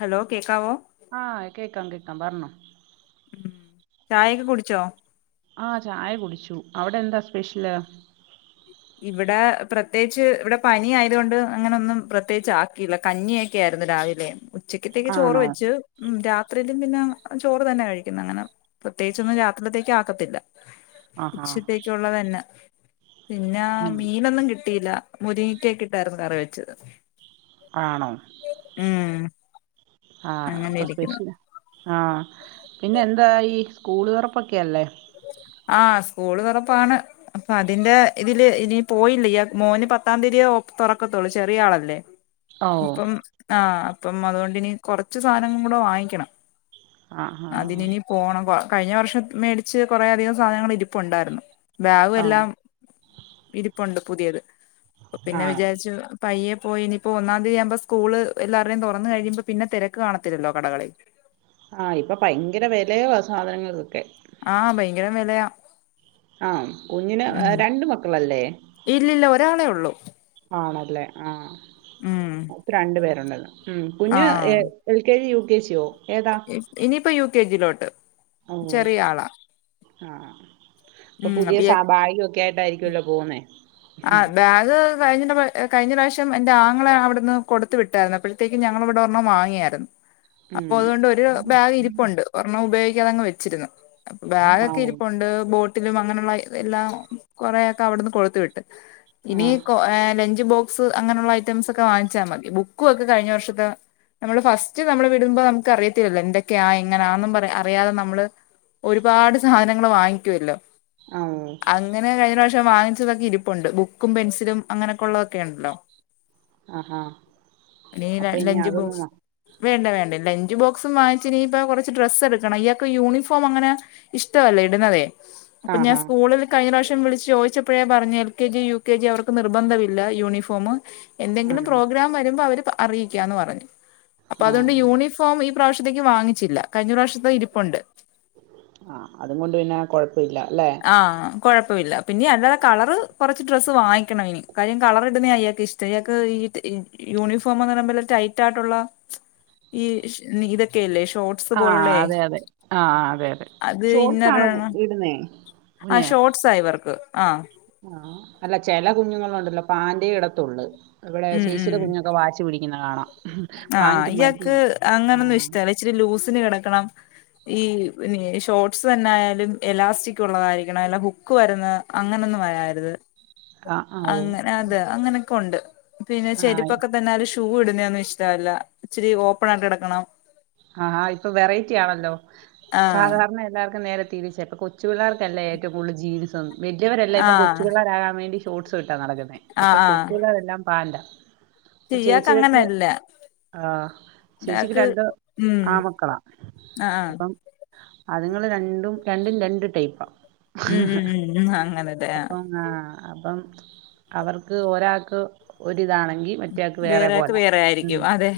Hello കേക്കാവോ ആഹ് കേക്കാം കേക്കാം പറഞ്ഞോ ചായയൊക്കെ കുടിച്ചോ ആ ചായ കുടിച്ചു അവിടെ എന്താ സ്പെഷ്യല് ഇവിടെ പ്രത്യേകിച്ച് ഇവിടെ പനി ആയതുകൊണ്ട് അങ്ങനൊന്നും പ്രത്യേകിച്ച് ആക്കിയില്ല കഞ്ഞിയൊക്കെ ആയിരുന്നു രാവിലെ ചിക്കത്തേക്ക് ചോറ് ആണോ വെച്ച് ഉം രാത്രി തിം പിന്നാ ചോറ് തന്നെ കഴിക്കുന്നേ അങ്ങനെ പ്രത്യേച്ചൊന്നും രാത്രിത്തേക്ക് ആക്കത്തില്ല. ആഹാ ച്ചത്തേക്കുള്ളത് എന്നാ പിന്നാ ഉം മീനൊന്നും കിട്ടിയില്ല മുരിങ്ങിക്കെ ഇട്ടായിരുന്നു കറി വെച്ചത് ആണോ ഉം ആ അങ്ങനെ അപ്പൊ ഇരിക്കുന്നു സ്പെഷ്യല് ആ പിന്നെ എന്താ ഈ സ്കൂള് തുറപ്പൊക്കെയല്ലേ ആ സ്കൂള് തുറപ്പാണ് അപ്പ അതിന്റെ ഇതില് ഇനി പോയില്ല ഈ മോന് പത്താം തീതിയ തുറക്കത്തുള്ളൂ ചെറിയ ആളല്ലേ ഓ അപ്പം ആ അപ്പം അതുകൊണ്ട്ിനനി കുറച്ച് സാധനങ്ങളടെ വാങ്ങിക്കണം ആഹാ അതിനനി പോണം കൊ കഴിഞ്ഞ വർഷം മേടിച്ച് കുറെേ അധികം സാധനങ്ങളിരിപുണ്ടായിരുന്നു ബാഗ് ആഹ് എല്ലാം ഇരിപ്പുണ്ട് പുതിയത് പിന്നെ ആഹ് വിചാരിച്ചു പയ്യെ പോയി ഇനിയിപ്പോൊ ഒന്നാം തീയതിയാകുമ്പോൾ സ്കൂള് എല്ലാവരുടെേയും തുറന്ന കഴിയുമ്പോ പിന്നെ തിരക്ക് കാണത്തില്ലോ കടകളിൽ ആ ഇപ്പൊ ഭയങ്കര വിലയ സാധനങ്ങൾൊക്കെ ആഭയങ്കര വിലയാ ആകുഞ്ഞിന് ഉം രണ്ട് മക്കളല്ലേ ഇല്ലില്ല ഒരാളെള്ളു ആണല്ലേ ആ ക്ക് രണ്ടു പേരുണ്ട് ഉ കുഞ്ഞ് ആഹ് എൽ കെജി യു [unintelligible] ഇനിയിപ്പോ യു കെ ജി ലോ [unintelligible] ആ അ അ അപ്പൊ പുതിയ സ ഭാഴൊക്കെ [unintelligible] ആയിട്ടായിരിക്കല്ലോ [unintelligible] പോവുന്നേ ആ ബാഗ് കഴിഞ്ഞ കഴിഞ്ഞ പ്രാവശ്യം എന്റെ ആങ്ങളെ അവിടുന്ന് കൊടുത്ത വിട്ടായിരുന്നു അപ്പോഴത്തേക്ക് ഞങ്ങള ഇവിടെരെണ്ണം വാങ്ങിയായിരുന്നു അപ്പൊ ഉം അതുകൊണ്ട് ഒരു ബാഗ് ഇരിപ്പുണ്ട് ഒരെണ്ണം ഉപയോഗി യതങ് വച്ചിരുന്നു ആണോ അപ്പൊബാഗൊക്കെ ഇരിപ്പുണ്ട് ബോ [unintelligible] എല്ലാം കൊറെേൊക്കെ അവിടുന്ന് കൊടുത്തു വിട്ട് ഇനി ആഹ് കോ എ ല ബോക്സ് അങ്ങനെയുള്ള ഐറ്റംസ് ഒക്കെ വാങ്ങിച്ചാൽ മതി ബുക്ക ഒക്കെ കഴിഞ്ഞ വർഷത്തെ നമ്മള് ഫസ്റ്റ് നമ്മൾ വിടുമ്പോ നമുക്ക് അറിയത്തില്ലല്ലോ എന്തൊക്കെയാ എങ്ങനെയാന്നും പറ അറിയാതെ നമ്മള് ഒരുപാട് സാധനങ്ങൾ വാങ്ങിക്കുമല്ലോ ആഹ് അങ്ങനെ കഴിഞ്ഞ പ്രാവിശ [unintelligible] വാങ്ങിച്ചതക്കെ ഇരിക്ക ണ്ട് ബുക്കും പെൻസിലും അങ്ങനെയൊക്കെ ഉള്ള ക്കൊണ്ടല്ലോ ആഹാ അപ്പൊ [unintelligible] ഇനി ലഞ്ച് അതൊന്നും ബോക്സ് മ- വേണ്ട വേണ്ട ലഞ്ച് ലഞ്ച് ബോക്സും വാങ്ങിച്ചിരി ഇപ്പൊ കുറച്ച് ഡ്രസ്സ് എടുക്കണം ഇയാൾക്ക് യൂണിഫോം അങ്ങനെ ഇഷ്ടല്ല ഇടുന്നതേ അപ്പൊ ഞാ ആഹാ സ്കൂളിൽ കഴിഞ്ഞ പ്രാവശ്യം [unintelligible] വിളിച്ച ചോദിച്ചപ്പോഴേ പറഞ്ഞേൽ K G U K G അവർക്ക് നിർബന്ധമില്ല യൂണിഫോം എന്തെങ്കിലും ആണോ പ്രോഗ്രാം വരുമ്പോ അവര് പ അറിയിക്കാന്ന് പറഞ്ഞു അപ്പൊ അതുകൊണ്ട് ആഹ് യൂണിഫോം ഈ പ്രാവശ്യത്തേക്ക് വാങ്ങിച്ചില്ല കഴിഞ്ഞ പ്രാവശ്യത്തെ ഇരിപ്പുണ്ട് ആ അതും കൊണ്ട് പിന്നെ കൊഴപ്പല്ല ആ കൊഴപ്പമില്ല പിന്നെ അല്ല കളർ കുറച്ച് ഡ്രസ്സ് വാങ്ങിക്കണം ഇനി കാര്യം കളർ ഇടുന്ന അയാൾക്ക് ഇഷ്ടം അയാക്ക് ഈ യൂണിഫോംന്ന് പറയ ടൈറ്റ് ആയിട്ടുള്ള ഈ ഇതൊക്കെല്ലേ ഇഷ് ആ അതെ അതെ ആ അതെ അതെ അത് ഷോർട്ടസ് ആണോ ഇന്നറാണ് ഇടുന്നേ ആ ഷോർട്സ ഇവർക്ക് ആ ആ അല്ല ചില കുഞ്ഞുങ്ങള ഉണ്ടല്ലോ പാന്റെ ഇടത്തുള്ളു ഇവിടെ ചേച്ചിയുടെ കുഞ്ഞൊക്കെ വാശിപിടി ഇങ്ങനെ കാണാം ആ പാന്റ് മതി ഇയാക്ക് അങ്ങനൊന്നും ആഹ് ഇഷ്ടല്ല ഇച്ചിരി ലൂസ് ട്ടിന് കിടക്കണം ഈ നേഷ് ഷോർട്സ് തന്നെ ആയാലും എലാസ്റ്റിക് ഉള്ളതായിരിക്കണം അല്ല ഹുക്ക് വരുന്നത് അങ്ങനെയൊന്നും വരാരുത് ആഹ് ആഹ് ഓ അങ്ങനെ അതെ അങ്ങനെ ഉണ്ട് പിന്നെ ആഹ് ചെരിപ്പൊക്കെ തന്നാലും ഷു ഷൂ ഇടുന്നൊന്നും ഇഷ്ടല്ല ഇച്ചിരി ഓപ്പൺ ആയിട്ട് കിടക്കണം ആ ആ ഇപ്പൊ വെറൈറ്റി ആണല്ലോ ആഹ് സാധാരണ എല്ലാവർക്കും നേരെ കൊച്ചു പിള്ളേർക്കല്ല ഏറ്റവും കൂടുതൽ ജീൻസ് വലിയവരല്ല ഇപ്പം ആഹ് കൊച്ചുള്ളേരാകൻ വേണ്ടി [unintelligible] നടക്കുന്നെ അപ്പൊ ആഹ് ആഹ് കൊച്ചുപിള്ളേരെല്ലാം പാല ഇയാക്ക് ചേച്ചിയൊക്കെ അങ്ങനല്ല ആ ചേച്ചിക്ക് ഇയാക്ക് രണ്ടോ ഉം ആ മക്കളാ ആഹ് ആഹ് അപ്പം അതുങ്ങൾ രണ്ടും രണ്ടും രണ്ടും ടൈപ്പാ ഉം ഉം ഉം ഉ അങ്ങനെലെ അപ്പം ആ അപ്പം അവർക്ക് ഒരാക്ക് ഒര് ഇതാണെങ്കി മറ്റയാക്ക് വേറെ വേറെയാക്ക് പോല ആയിരിക്കും അതെ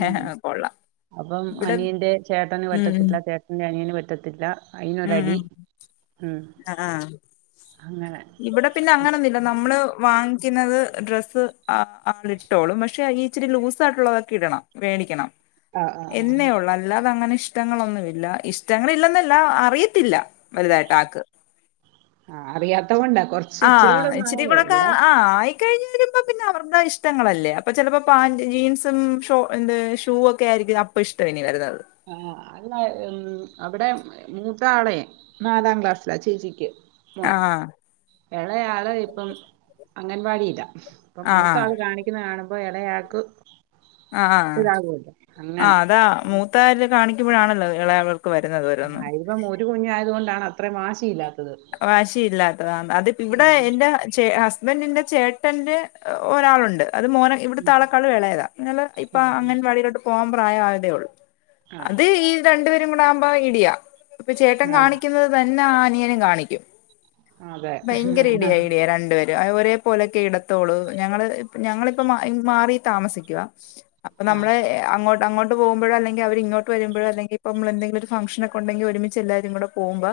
കൊള്ളാം അപ്പം ഇവിടെ അനിയന്റെ ചേട്ടന് ഉം പറ്റത്തില്ല ഉം ചേട്ടന്റെ അനിയന് പറ്റത്തില്ല. ഉം അയിനൊരടി ഉം ഉം ആ അങ്ങനെ ഇവിടെ പിന്നെ പ്രശ്നം. അങ്ങനൊന്നുല്ല നമ്മള് വാങ്ങിക്കുന്നത് ഡ്രസ്സ് അ ഇട്ടോളൂ പക്ഷെ ഇച്ചിരി ലൂസ് ആയിട്ടുള്ളതൊക്കെ ഇടണം മേടിക്കണം ആ ആ ആ എന്നേ ഉള്ളൂ അല്ലാതെ അങ്ങനെ ഇഷ്ടങ്ങളൊന്നുമില്ല ഇഷ്ടങ്ങളില്ലെന്നല്ല- അറിയത്തില്ല വലുതായിട്ട് ആക്ക് ആഹ് അറിയാത്ത കൊണ്ടാ കൊറച്ച് ആ ഇച്ചിരൂടെ ഒന്ന് ആയാലേ ഇവിടെ- ഇനി ഇപ്പൊ പിന്നെ അവരുടെ ഇഷ്ട്ടങ്ങളല്ലേ അപ്പ ചിലപ്പോ പാന്റ് ജീൻസും ഷ എന്ത് ഷൂ ഒക്കെ ആയിരിക്കും അപ്പ ഇഷ്ട്ടം ഇനി വരുന്നത് ആഹ് അല്ല ഉം അവിടെ മൂത്താളേ നാലാം ക്ലാസ്സിലാ ചേച്ചിക്ക് ആഹ് എളയ ആള് ഇപ്പം അംഗൻവാടിലാ ഇപ്പം ആ മൂത്ത ആള് ആ കാണിക്കുന്നത് കാണു- അപ്പ എളയ ആക്ക് - ആഹ് ആഹ് അതാ മൂ- ഉം, മുത്തയാള് കാണുമ്പോഴാണല്ലോ എളയാളൾക്ക്- ആ ഇപ്പം ഒരു കുഞ്ഞു ആയതു കൊണ്ടാണ് അത് അത്ര വാശിയില്ല. വാശിയില്ലാത്തത അത് പി ഇവിടെ ഉം. എന്റെ ചെ ഹസ് ഇബ എന്റെ ചേട്ടന്റെ ഒരാളുണ്ട്. അത് മോന ഇവുടുത്തെ ഉം. ആളക്കാൾ ഇളയതാ [unintelligible] ഇപ്പോ അംഗൻവാടിയിലോട്ട് പോകമ്പം പ്രായമായതേയുള്ളൂ ആ ആ അത് ഈ രണ്ടുപേരു - രണ്ടും കൂടെ ആകുമ്പോ ഇടിയ ഇപ്പൊ ചേട്ടൻ ആ കാണിക്കുന്നത് തന്നെ ആൻ [unintelligible] കാണി ടിയം അതെ ഭയങ്കര ഇഡിയ ഇഡിയ രണ്ടുപേര് ഒരേ പോലെക്കെ എടുത്തോളു ഞങ്ങള് ഞങ്ങളിപ്പ മാറി താമസിക്കവാ അപ്പൊ ആ നമ്മള് ഏഹ് അങ്ങോ അങ്ങോട്ട് പോകുമ്പഴോ അല്ലെങ്കിൽ അവര് ഇങ്ങോട്ട് വരുമ്പോഴോ അല്ലങ്കിൽ ഇപ്പ നമ്മൾ എന്തങ്കിലും ഒരു ഫംഗഷൻ ഒക്കെ ഉണ്ടെങ്ക ഒരുമിച എല്ലാരും കൂടെ പോകുമ്പോ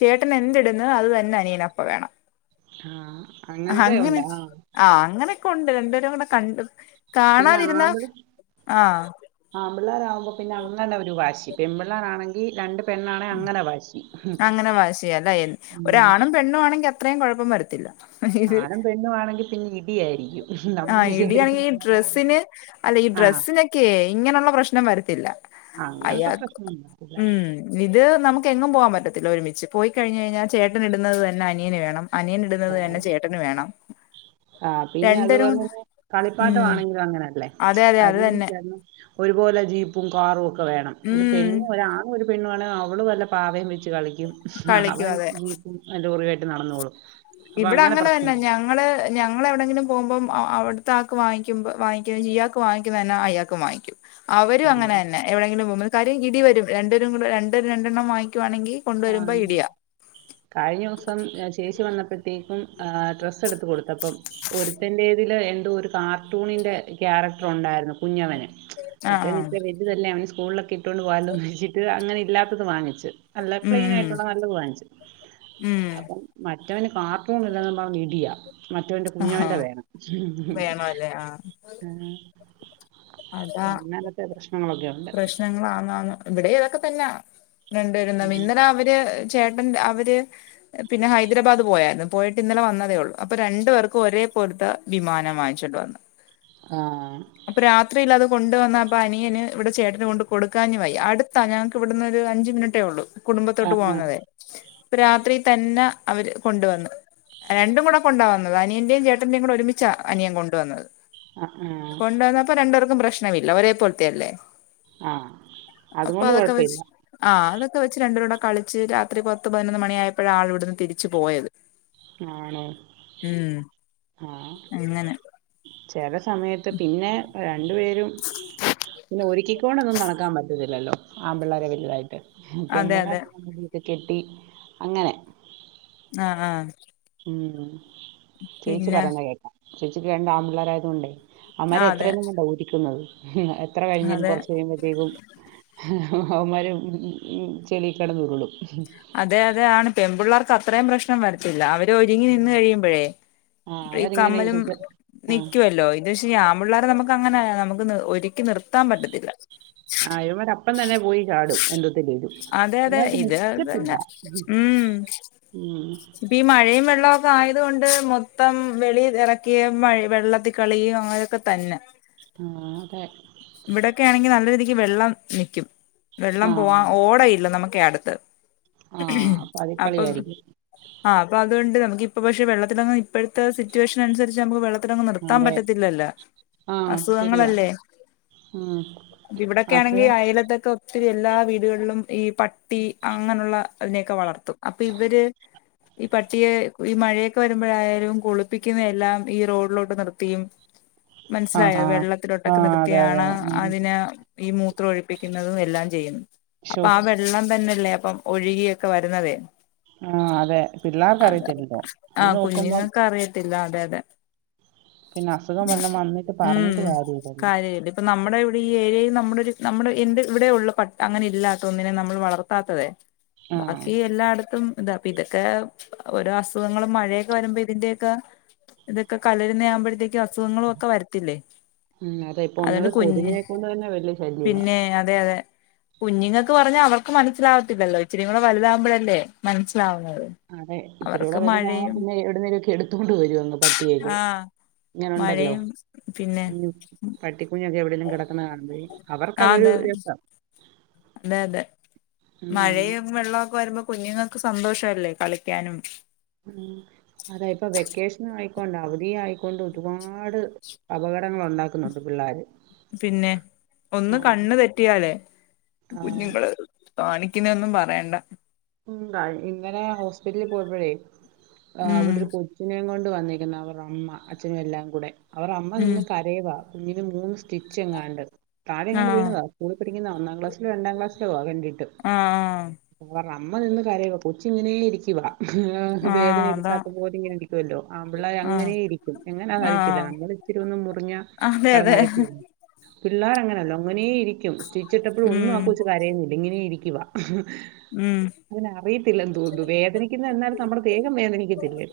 ചേട്ടൻ എന്റെ ട്ണെ അത് തന്നെ അനിയനപ്പ വേണം. ആഹ് അങ്ങനതെ ഉണ്ടാ ആഹ് കുണ്ട് രണ്ടേരും കൂടെ കണ്ടു. പിന്നെ കാണാതിരുന്നാ ആമ്പിൾ ആഹ് വുബോ പിന്നെ അങ്ങനൊരു വാശി പെമ്പിള്ളേരാണെങ്കി രണ്ട് പെണ്ണാണെ അങ്ങനെ വാശി അങ്ങനെ വാശി ല്ല ഉം. ഒരാണും പെണ്ണും ആണെങ്കി അ അത്രയും കുഴപ്പം വരത്തില്ല. ആണും പെണ്ണും ആണെങ്കിൽ പിന്നെ ഇ ഇടിയായിരിക്കും ആ നമ്മൾ വിചാരിക്കുന്ന ഇടിയാണെങ്കിൽ ഈ പോലെ ഡ്രസ്സിന് അല്ലെ ഈ ആ ഡ്രസ്സിനൊക്കെയെ ഇങ്ങനെയുള്ള പ്രശ്നം വരത്തില്ല അങ്ങനത്തെ അയാൾക്ക് പ്രശ്നം ഉണ്ടാവില്ല ഉം ഇത് നമുക്ക് എങ്ങും പോവാം പറ്റത്തില്ല ഒരുമിച്ച് പോയി കഴിഞ്ഞ്കഴിഞ്ഞാൽ ചേട്ടൻ ഇടുന്നത് തന്നെ അനിയന് വേണം. അനിയൻ ആ ഇടുന്നത് തന്നെ ചേട്ടന് വേണം ആ, പിന്നെ രണ്ട് അതുപോലെ തന്നെ കളിപ്പാട്ട ആണെങ്കിലും അങ്ങനെല്ലേ അതെ അതെ അത് അനിയനും തന്നെ ചേട്ടനും ഒരുപോലെ ജീപ്പും കാറുംഒക്കെ വേണം ഇത് ഉം പെണ്ണും ഒരാണും ഒരുപെണ്ണുമാണെങ്കി അവ അവള് വല്ല പാവേം വെച്ച് കളിക്കും കളിക്കും അവൻ അതെ ജീപ്പുംലോറിയായിട്ട് നടന്നോളും അപ്പൊ ഇവിടെ അങ്ങനെ തന്നെ പ്രശ്നമായി ഞങ്ങള് ഞങ്ങൾ എവിടെങ്കിലും പോകുമ്പോ അവിടുത്തെ ആൾക്ക് വാങ്ങിക്കുമ്പോ വാങ്ങിക്ക ഇയാൾക്ക് വാങ്ങിക്കുന്ന തന്നെ അയാൾക്ക് വാങ്ങിക്കും അവരും ആഹ് അങ്ങനെന്നെ എവിടെയെങ്കിലും പോബോ കാര്യം ഇടി വരും രണ്ട് വേരും കൂടെ രണ്ടര് രണ്ടെണ്ണം വങ്ങിക്കുവാണെങ്കിൽ ആഹ് കഴിഞ്ഞ ദിവസം ചേച്ചി വന്നപ്പോഴ് ത്തെയ്ക്കും ഡ്രസ്സ് എടുത്ത് കൊടുത്തപ്പം ഒരുത്തന്റെതിൽ എന്ത ഒരു കാർട്ടൂണിന്റെ ക്യാരക്ടർ ഉണ്ടായിരുന്നു കുഞ്ഞവന് ആഹ് ആഹ് മറ്റേവനിത്തിരി വലുതല്ലേ അവന് സ്കൂളിലൊക്കെ ഇട്ടോണ്ട് പോവാലോ എന്നിച്ചിട്ട് അങ്ങനെ ഇല്ലാത്തത് വാങ്ങിച്ച് അല്ല ഉം പ്ലെയിൻ ഉം ആയിട്ടുള്ള നല്ലത് വാങ്ങിച്ചു ഉം അപ്പംമ റ്റവന് കാർട്ടൂണില്ലെന്ന് പറഞ്ഞ് ഇടിയാ മറ്റവന്റെ ആഹാ കുഞ്ഞോന്റെ വേണം വേണല്ലേ ആഹ് അതാ അങ്ങനത്തെ പ്രശ്നങ്ങളൊക്കെ ഉണ്ട് പ്രശ്നങ്ങളാന്നാന്ന് ഇവിടെയും അതൊ അതൊക്കെ തന്നാ രണ്ട് പേരും തമ്മിൽ ഇന്നലെ അവര് ചേട്ടൻ അവര് പിന്നെ ഹൈദരാബാദ് പോയരുന്നു പോയിട്ട് ഇന്നലെ വന്നതേ ഉള്ളു അപ്പൊ രണ്ടു പേർക്കും ഒരേ പോലത്തെ വിമാനം വാങ്ങിച്ചോണ്ട് വന്ന് ആഹ് അപ്പൊ രാത്രിയിൽ അത് കൊണ്ട് വന്നാ അപ്പ അനിയന് ഇവിടെ ചേട്ടന് കൊണ്ട് കൊടുക്കാന് വയ്യ അടുത്താ ഞങ്ങക്ക് ഇവിടുന്ന് ഒരു അഞ്ച് മിനിറ്റേ ഉള്ളൂ. കുടുംബത്തോട്ട് ആഹ് പോകാതെ ഇപ്പ രാത്രി തന്നെ അവര് കൊണ്ടുവന്ന് രണ്ടും കൂടെ കൊണ്ടാ വന്നത് അനിയന്റെയും ചേട്ടന്റെയും കൂടെ ഒരുമിച്ചാ അനിയൻ കൊണ്ടുവന്നത്. ആഹ് ആഹ് രണ്ട് പേർക്കും പ്രശ്നമില്ല ഒരെ പോലത്തെയല്ലേ ആഹ അപ്പൊ അതുകൊണ്ട് അതൊക്കെ വെച്ച് കൊഴപ്പില്ല. ആ അതൊക്കെ വെച്ച് രണ്ടുടെ കളിച്ച് രാത്രി പത്ത് പതിനൊന്ന് മണിയായപ്പോഴാ ആൾവിടുന്ന് തിരിച്ച് പോയത്. ആണോ ഉം ആഹ് അങ്ങനെ ചെല സമയത്ത് പിന്നെ വേ രണ്ടു പേരും പിന്നെ ഒരുക്കിക്കോണ്ടന്നും നടക്കാൻ പറ്റുന്നില്ല. ല്ലോ ആണ്‌പിള്ളേരെ വലുതായിട്ട്. അതെ അതെ പെമ്പിള്ളേരെ [unintelligible] കെട്ടി അങ്ങനെ ആഹ ആഹ ഉം ചേച്ചി പറയുന്നേ കേക്കാ ചേച്ചിക്ക് രണ്ട് ആമ്പിള്ളേരായതോണ്ടേ ആ അവൻമാരെ അതെ എത്രയുന്നും കണ്ടാ ഒരുക്കുന്നത്. ഹും അത് എത്ര കഴിഞ്ഞാലും അതെ കുറച്ച് കഴിയുമ്പഴത്തേക്കും ഹെ അവന്മാര് ചെളിയില് കെടന്ന് ഉരുളും അതെ അതെ ആണ് പെണ്‌ പിള്ളേർ ക്ക് അത്രയും പ്രശ്നം വരത്തില്ല ഒരുങ്ങി നിന്ന് കഴിയുമ്പോഴേ ആഹ് ഈ അവരിങ്ങനെ കമ്മലും ഇരുന്ന് ആഹ് നിക്കുവല്ലോ ഇത് പക്ഷെ ഈ ആണ് ൺ പിള്ളേരെ നമുക്ക് അങ്ങനെ നമുക്ക് ഒ ഒരുക്കി നിർത്താൻ പറ്റത്തില്ല. അവന്മാര് അപ്പം തന്നെ പോയി ച്ചാടും എന്തത്തിലേലും അവന്മാർക്ക് നിക്ക ന്ന ഉം ഉം പ്പംഈ മഴയും വെള്ള വെള്ളമൊക്കെ ആയതോണ്ട് മൊത്തം വെളിൽ ഇറക്കിയാ വെള്ളത്തിൽ കളിയും അങ്ങനെയൊക്കെ തന്നെ ആ അതെ ഇവിടെക്കെ ആണെങ്കി നല്ല രീതിക്ക് വെള്ളം നിക്കും. വെള്ളം ആഹ് പോവാൻ ഓടയില്ല നമു ക്കെ അടുത്ത്. ആഹ് അപ്പൊ അതിക്കളിയായിരിക്കും ആ അപ്പ അതുണ്ട് നമുക്കി അ പക്ഷെ വെള്ളത്തില ഇപ്പോഴത്തെ സിറ്റുവേഷനസരിച്ച് നമ്മുക്ക് വെള്ളം അത്രൊന്നും നിർത്താൻ അതെ പറ്റത്തില്ലല്ലോ ആഹ് ശരിയാ അസുഖങ്ങളല്ലേ ഉം അപ്പ ഇവിടക്കെ ആണെങ്കിൽ അസുഖം അയലത്തൊക്കെ ഒത്തിരി എല്ലാ വീടുകളിലും ഈ പട്ടി അങ്ങനെയുള്ള അതിനെയൊക്കെ വളർത്തും അപ്പൊ ഇവര് ഈ പട്ടിയെ ഈ മഴയൊക്കെ വരുമ്പോഴായാലും കുളിപ്പിക്കുന്ന എല്ലാം ഈ റോഡിലോട്ട് നിർത്തിയും മനസ്സിലായോ ആഹാ വെള്ളത്തിലോട്ടൊക്കെ ആഹ് അതെ അതെ നിർത്തിയാണ് ഉം അതിനെ ഈ മൂത്രം ഒഴിപ്പിക്കുന്നതും എല്ലാം ചെയ്യു ശോ അപ്പൊ ആ വെള്ളം തന്നെല്ലേ ഇപ്പം ഒഴുകിയൊക്കെ വരുന്നതേ ആ അതെ പിള്ളേർക്ക അത് അറിയത്തില്ലല്ലോ ആ അത് നോക്കുമ്പം കുഞ്ഞുങ്ങൾക്ക് അറിയത്തില്ല അതെ അതെ പിന്നെ അസുഖം [unintelligible] വന്നിട്ട് ഉം പറഞ്ഞിട്ട് കാര്യ ഇില്ലല്ലോ കാര്യമില്ല ഇപ്പൊ നമ്മുടെ ഇവിടെ ഈ ഏരിയയിൽ നമ്മുടെ ഒരു നമ്മുടെ എന്റെ ഇവിടെ ഉള്ള പട്ട അങ്ങനെ ഇല്ലാത്ത ഒന്നിനെ നമ്മൾ വളർത്താത്തതെ ആഹ് ബാക്കി എല്ലായിടത്തും അതാ അപ്പൊ ഇതൊക്കെ ഓരോ അസുഖങ്ങളും മഴയൊക്കെ വരുമ്പോ ഇതിന്റെക്കെ ഇതൊക്കെ കലരുന്ന ആവുമ്പോഴത്തേക്കും ഒക്കെ അസുഖങ്ങളും ഒക്കെ വരത്തില്ലേ ഉം അതെ ഇപ്പൊ ഒന്നത് അതുകൊണ്ട് കുഞ്ഞ് കൊതുങ്ങിനെ കൊണ്ട് തന്നെ വലിയ ശല്യവാ പിന്നെ അതെ അതെ കുഞ്ഞുങ്ങൾക്ക് പറഞ്ഞ അവർക്ക് മനസ്സിലാവത്തില്ലല്ലോ ഇച്ചരി കൂടെ വലുതാവുമ്പോഴല്ലേ മനസ്സിലാ അതെ ഇത്തിരിക്കൂടെ വലുതാവു മ്പം പിന്നെ എവിടുന്നേലൊക്കെ എടുത്തോണ്ട് വരും പട്ടിയെ ഒക്കെ ആഹ് അങ്ങനെയുണ്ടെലോ മഴയും പിന്നെ കുഞ്ഞൊക്കെ എവിടെങ്കിലും കടക്കുന്ന കാണുമ്പോ ആ അവർക്കതൊരു അതെ രസം അതെ അതെ ഉം മഴയും വെള്ളമൊക്കെ വരുമ്പോ കുഞ്ഞുങ്ങൾക്ക് സന്തോഷല്ലേ കളിക്കാനും ഉ അതാ ഇപ്പൊ വെക്കേഷൻ ആയിക്കൊണ്ട് അവധി ആയിക്കൊണ്ട് ഒരുപാട് അപകടങ്ങൾ ഉണ്ടാക്കുന്നുണ്ട് പിള്ളോര് പിന്നെ ഒന്ന് കണ്ണ് തെറ്റിയാലേ ആഹ് കുഞ്ഞുങ്ങള് കാണി കിനെ ഒന്നും പറയണ്ട ഉ ഇങ്ങനെ ഹോസ്പിറ്റലിൽ പോയപഴേ ആ ഉം അവിടെ ഒരു കൊച്ചിനെ കൊണ്ട് ണ്ട് വന്നേക്കുന്നു അവര്ടെ അമ്മ അച്ഛനും എല്ലാം കൂടെ അവർ അമ്മ ഉം നിന്ന് കരയുവാ കുഞ്ഞിന് മൂന്ന് സ്റ്റിച്ച് എങ്ങാണ്ട് തായെ എങ്ങാണ്ട് ആഹ് വീണതാ കൊണി പ ക്ക് ന്ന ഒന്നാക്ലാസ്സിലോ രണ്ടക്ലാസ്സിലോ ആവണ്ട അ ആഹ് അമ്മ നിന്ന് കറയു കൊച്ചി ഇങ്ങനെ ഇരിക്കുവ ആ ആഹ് വേദന ആഹ് അതാ എടുക്കാത്ത പോലെ ഇങ്ങനെ തുല്ലോ ആമ്പിള്ളാര് ആഹ് അങ്ങനെ ഇരിക്കും എങ്ങനാന്നറിയത്തില്ല ആഹ് നമ്മള ഇച്ചിരി ഒന്നും മുറിഞ്ഞ അതെ അതെ കടന്നലയും പിള്ളേർ അങ്ങനെയല്ലോ അങ്ങനെ ഇ കും സ്റ്റിച് ഇട്ടപ്പൊഴും ഒന്നും ആ ഉം കൊച്ച് കരയുന്നില്ല ഇങ്ങനെ ഇരി കിവാ ഉം അങ്ങന അറി തില്ലന്ന് തോന്നുന്നു വേദനിക്കന്ന എന്നാലും നമ്മുടെ വേഗം വേദനിക്കത്തിലെ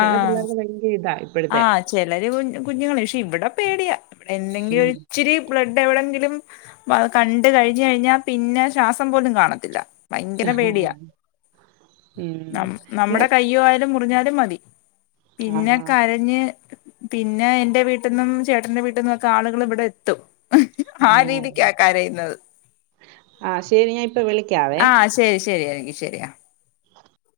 ചില പിള്ളേർക്ക് ഭയങ്കര ഇതാണ് ആഹ് ചിലര് കു കുഞ് ക്ഷെ ഇവിടെ പേടിയാ എന്തെങ്കിലും ഉം. ഇച്ചിരി ബ്ലഡ് എവിടെങ്കിലും അപ്പ അത് കണ്ട് കഴിഞ്ഞുകഴിഞ്ഞ പിന്ന ശ്വാസം പോലും കാണത്തില്ല. ഭയങ്കര പേടിയാ ഉം. നം നമ്മുടെ കയ്യു ആയാലും ഞ്ഞാലു മതി ആഹ ന്നെ പിന്നെ എന്റെ വീട്ടിന്നും ചേട്ടന്റെ വീട്ടിന്നും ഒക്കെ ആളുകൾ ഇവിടെ എത്തും ഓ. ആ രീതിക്കാ ക--രയുന്നത് ആ ശരി ഞാൻ ഇപ്പൊ വിളിക്കാവേ ആ ശരി ശരി അല്ലെങ്കി ശരിയാ